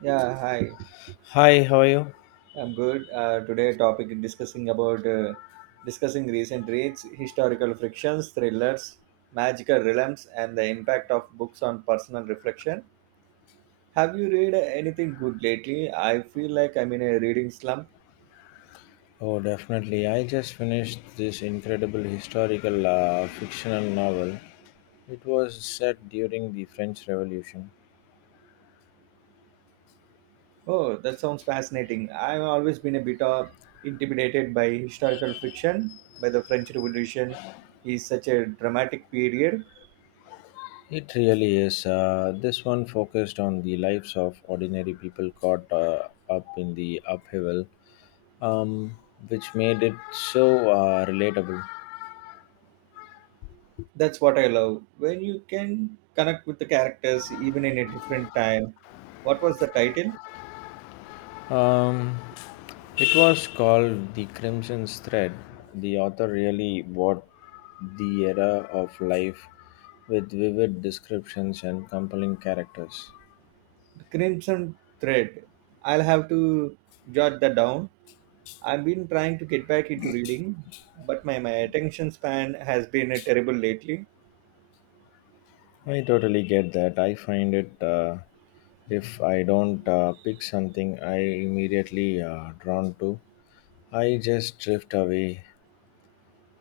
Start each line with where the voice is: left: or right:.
right: Yeah, hi.
left: Hi, how are you?
right: I'm good. Today, topic discussing about discussing recent reads, historical frictions, thrillers, magical realms, and the impact of books on personal reflection. Have you read anything good lately? I feel like I'm in a reading slump.
left: Oh, definitely. I just finished this incredible historical fictional novel. It was set during the French Revolution.
right: Oh, that sounds fascinating. I've always been a bit intimidated by historical friction, by the French Revolution. Is such a dramatic period.
left: It really is. This one focused on the lives of ordinary people caught up in the upheaval, um, which made it so relatable.
right: That's what I love. When you can connect with the characters even in a different time. What was the title?
left: Um, it was called The Crimson Thread. The author really bought the era of life with vivid descriptions and compelling characters.
right: The Crimson Thread. I'll have to jot that down. I've been trying to get back into reading, but my attention span has been terrible lately.
left: I totally get that. I find it, if I don't pick something I immediately drawn to, I just drift away.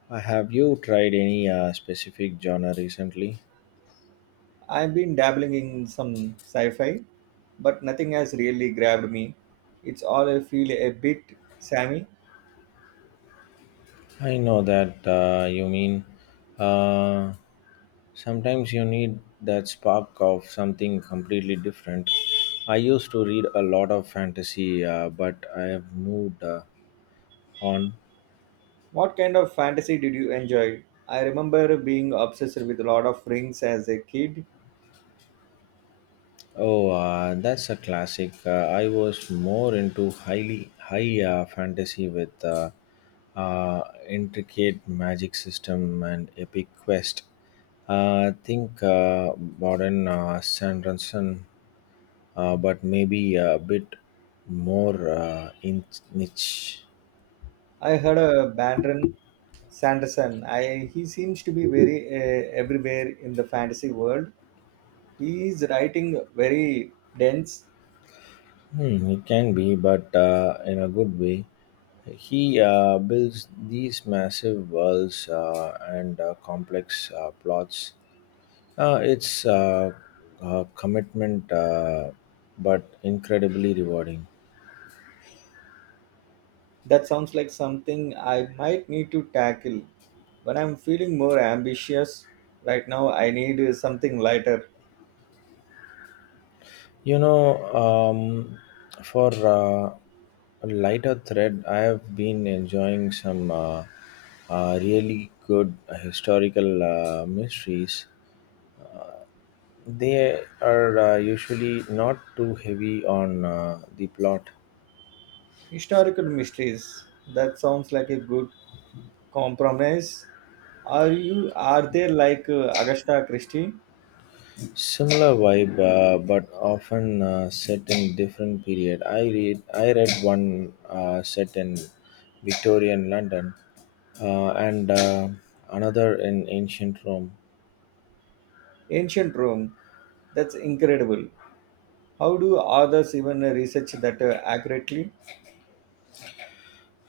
left: Have you tried any specific genre recently?
right: I've been dabbling in some sci fi, but nothing has really grabbed me. It's all I feel a bit Sammy.
left: I know that you mean. Uh, Sometimes you need that spark of something completely different. I used to read a lot of fantasy, but I have moved on.
right: What kind of fantasy did you enjoy? I remember being obsessed with Lord of Rings as a kid.
left: Oh, that's a classic. I was more into highly high fantasy with uh, intricate magic system and epic quest. I think modern Sanderson, but maybe a bit more in niche.
right: I heard a Brandon Sanderson. I He seems to be very everywhere in the fantasy world. He is writing very dense.
left: Hmm, it can be, but in a good way. He builds these massive worlds and complex plots. It's a commitment, but incredibly rewarding.
right: That sounds like something I might need to tackle when I'm feeling more ambitious. Right now, I need something lighter.
left: You know, for a lighter thread, I have been enjoying some really good historical mysteries. They are usually not too heavy on the plot.
right: Historical mysteries. That sounds like a good compromise. Are you? Are they like Agatha Christie?
left: Similar vibe, but often set in different period. I read one set in Victorian London, and another in ancient Rome.
right: Ancient Rome? That's incredible. How do authors even research that accurately?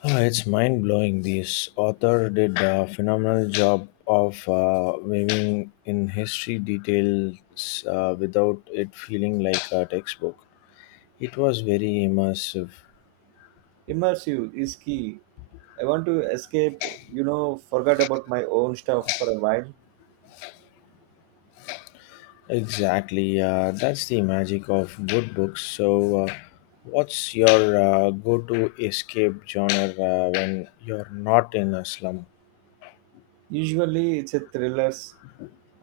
left: Ah, it's mind blowing. This author did a phenomenal job of weaving in history details without it feeling like a textbook. It was very immersive.
right: Immersive is key. I want to escape, you know, forget about my own stuff for a while.
left: Exactly. That's the magic of good books. So, what's your go to escape genre when you're not in a slum?
right: Usually it's a thrillers.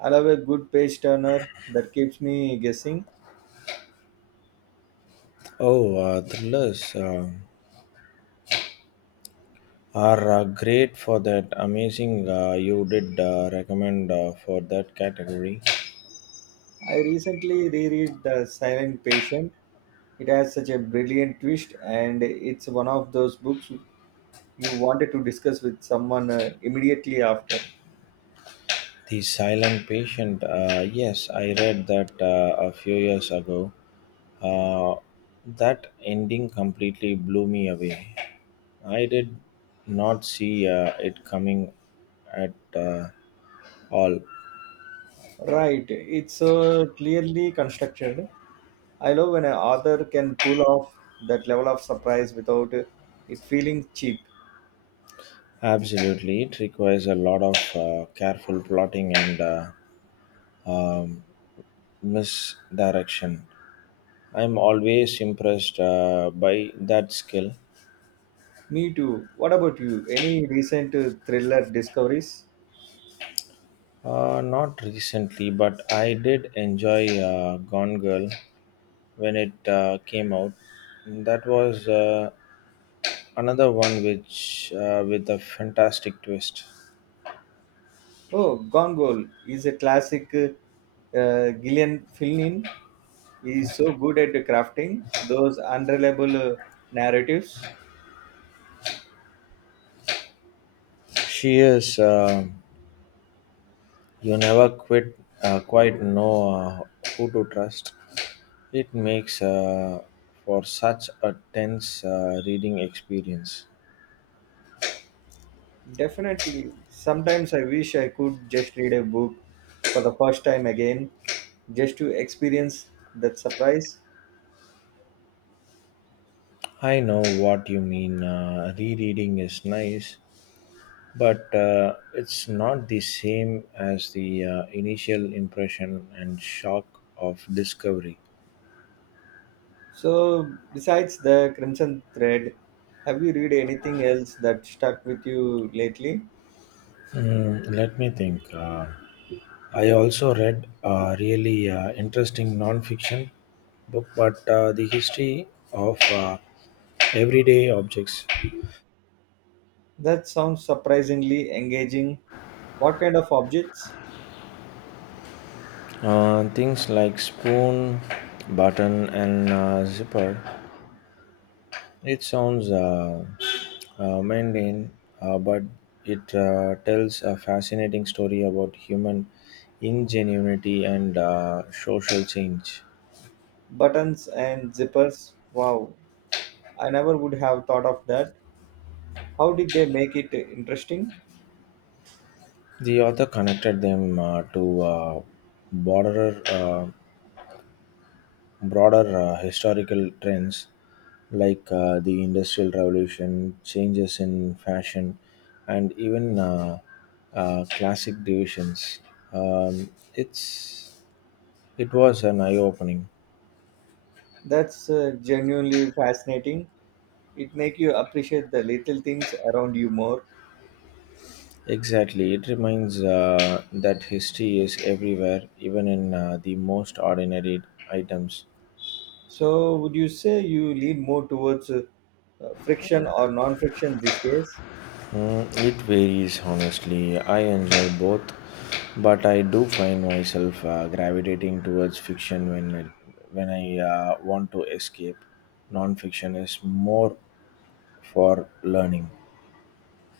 right: I love a good page turner that keeps me guessing.
left: Oh, thrillers are great for that. Amazing. You did recommend for that category.
right: I recently reread The Silent Patient. It has such a brilliant twist, and it's one of those books you wanted to discuss with someone immediately after.
left: The Silent Patient. Yes, I read that a few years ago. Uh, that ending completely blew me away. I did not see it coming at all.
right: Right, it's clearly constructed. I love when an author can pull off that level of surprise without it feeling cheap.
left: Absolutely, it requires a lot of careful plotting and misdirection. I'm always impressed by that skill.
right: Me too. What about you? Any recent thriller discoveries?
left: Not recently, but I did enjoy Gone Girl when it came out. That was another one which with a fantastic twist.
right: Oh, Gone Girl is a classic. Gillian Flynn is so good at crafting those unreliable narratives.
left: She is. You never quit, quite know who to trust. It makes for such a tense reading experience.
right: Definitely. Sometimes I wish I could just read a book for the first time again, just to experience that surprise.
left: I know what you mean. Rereading is nice, but it's not the same as the initial impression and shock of discovery.
right: So, besides the Crimson Thread, have you read anything else that stuck with you lately?
left: Hmm, let me think. I also read a really interesting non-fiction book, but the history of everyday objects,
right: That sounds surprisingly engaging. What kind of objects?
left: things like spoon, button, and zipper. It sounds mundane, but it tells a fascinating story about human ingenuity and social change.
right: Buttons and zippers? Wow, I never would have thought of that. How did they make it interesting?
left: The author connected them to broader uh, broader historical trends like the industrial revolution changes in fashion and even classic divisions um, it's it was an eye-opening
right: That's genuinely fascinating. It make you appreciate the little things around you more.
left: exactly it reminds that history is everywhere even in the most ordinary items.
right: So, would you say you lean more towards friction or non-friction these days?
left: Mm, it varies honestly. I enjoy both, but I do find myself gravitating towards fiction when I want to escape. Non-fiction is more for learning.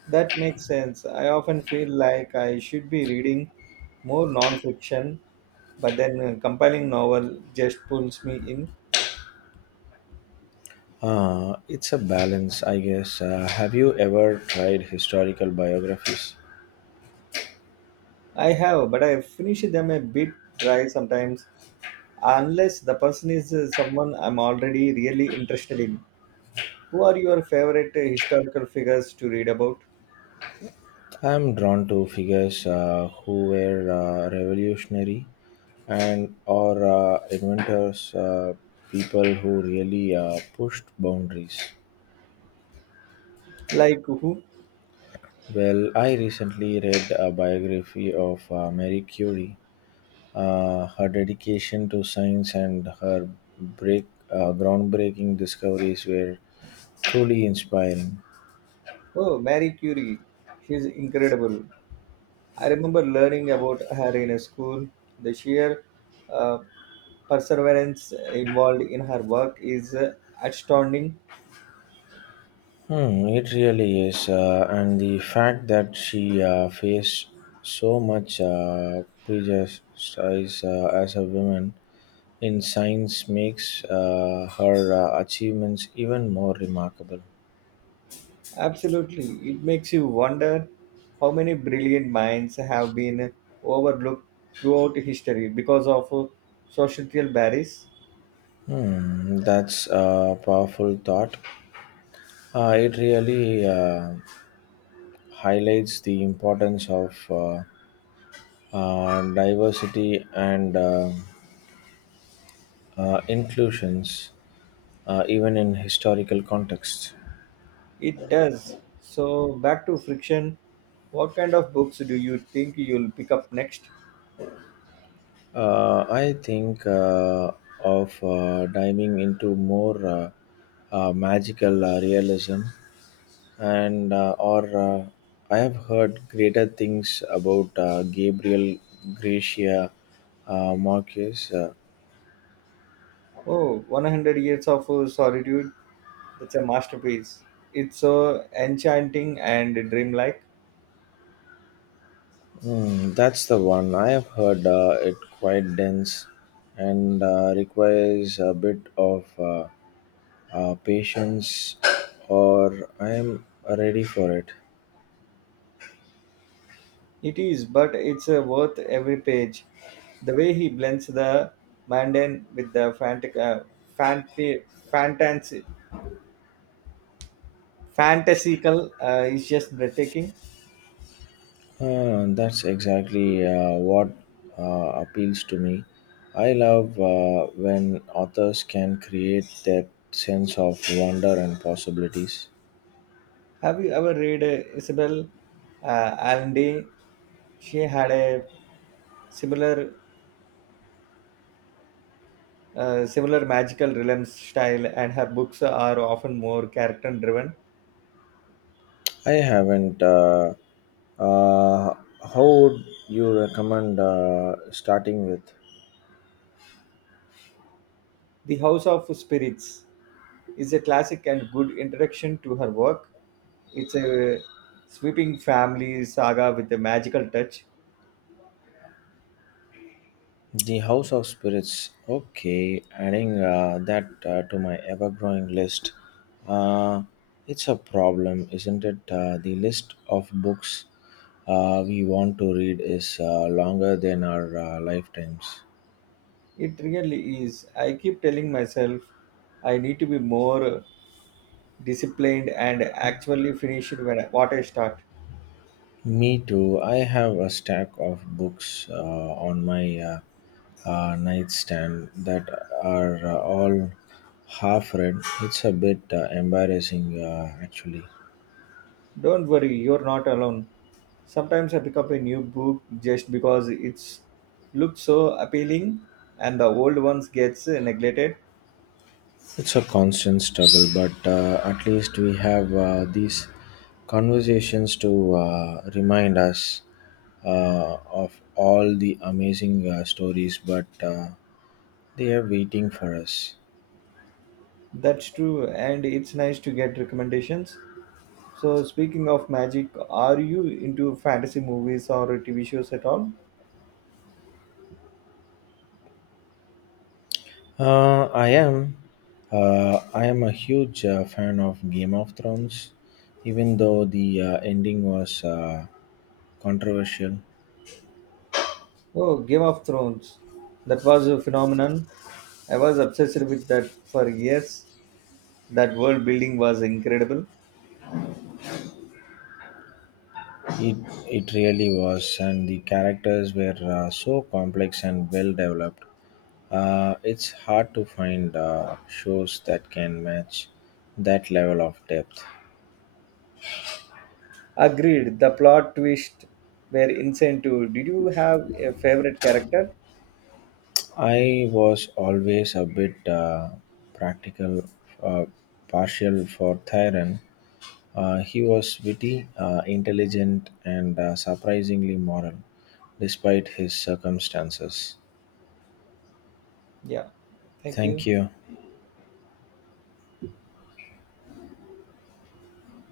right: That makes sense. I often feel like I should be reading more non-fiction, but then a compiling novel just pulls me in.
left: It's a balance, I guess. Have you ever tried historical biographies?
right: I have, but I finish them a bit dry sometimes, unless the person is someone I'm already really interested in. Who are your favorite historical figures to read about?
left: I am drawn to figures who were revolutionary and or inventors, people who really pushed boundaries.
right: Like who?
left: Well, I recently read a biography of Marie Curie. Her dedication to science and her break, groundbreaking discoveries were truly inspiring.
right: Oh, Marie Curie. She's incredible. I remember learning about her in a school. The sheer uh, perseverance involved in her work is astounding.
left: Hmm, it really is. And the fact that she faced so much prejudice as a woman in science makes her achievements even more remarkable.
right: Absolutely. It makes you wonder how many brilliant minds have been overlooked throughout history because of societal barriers.
left: Hmm, that's a powerful thought. It really highlights the importance of diversity and inclusions, even in historical contexts.
right: It does. So, back to friction. What kind of books do you think you'll pick up next?
left: I think of diving into more magical realism, and or I have heard greater things about Gabriel Gracia Marquez. Uh,
right: Oh, 100 Years of Solitude. That's a masterpiece. It's so enchanting and dreamlike.
left: hmm, that's the one I have heard. It quite dense and requires a bit of patience, or I am ready for it.
right: It is, but it's worth every page. The way he blends the mundane with the fanti- fantasy, fantasical is just breathtaking.
left: That's exactly what appeals to me. I love when authors can create that sense of wonder and possibilities.
right: Have you ever read Isabel Allende? She had a similar, similar magical realism style, and her books are often more character driven.
left: I haven't. Uh, how would you recommend starting with?
right: The House of Spirits is a classic and good introduction to her work. It's a sweeping family saga with a magical touch.
left: The House of Spirits. Okay, adding that to my ever growing list. Uh, it's a problem, isn't it? The list of books we want to read is longer than our lifetimes.
right: It really is. I keep telling myself I need to be more disciplined and actually finish it what I start.
left: Me too. I have a stack of books on my nightstand that are all half read. It's a bit embarrassing, actually.
right: Don't worry, you're not alone. Sometimes I pick up a new book just because it's looks so appealing and the old ones gets neglected.
left: It's a constant struggle, but at least we have these conversations to remind us of all the amazing stories, but they are waiting for us.
right: That's true and it's nice to get recommendations. So, speaking of magic, are you into fantasy movies or TV shows at all?
left: I am. I am a huge fan of Game of Thrones, even though the ending was controversial.
right: Oh, Game of Thrones. That was a phenomenon. I was obsessed with that for years. That world building was incredible.
left: It it really was, and the characters were so complex and well developed. It's hard to find shows that can match that level of depth.
right: Agreed, the plot twists were insane too. Did you have a favorite character?
left: I was always a bit practical, uh, partial for Thyron. He was witty, intelligent, and surprisingly moral, despite his circumstances.
right: Yeah, thank
left: Thank
right: you.
left: you.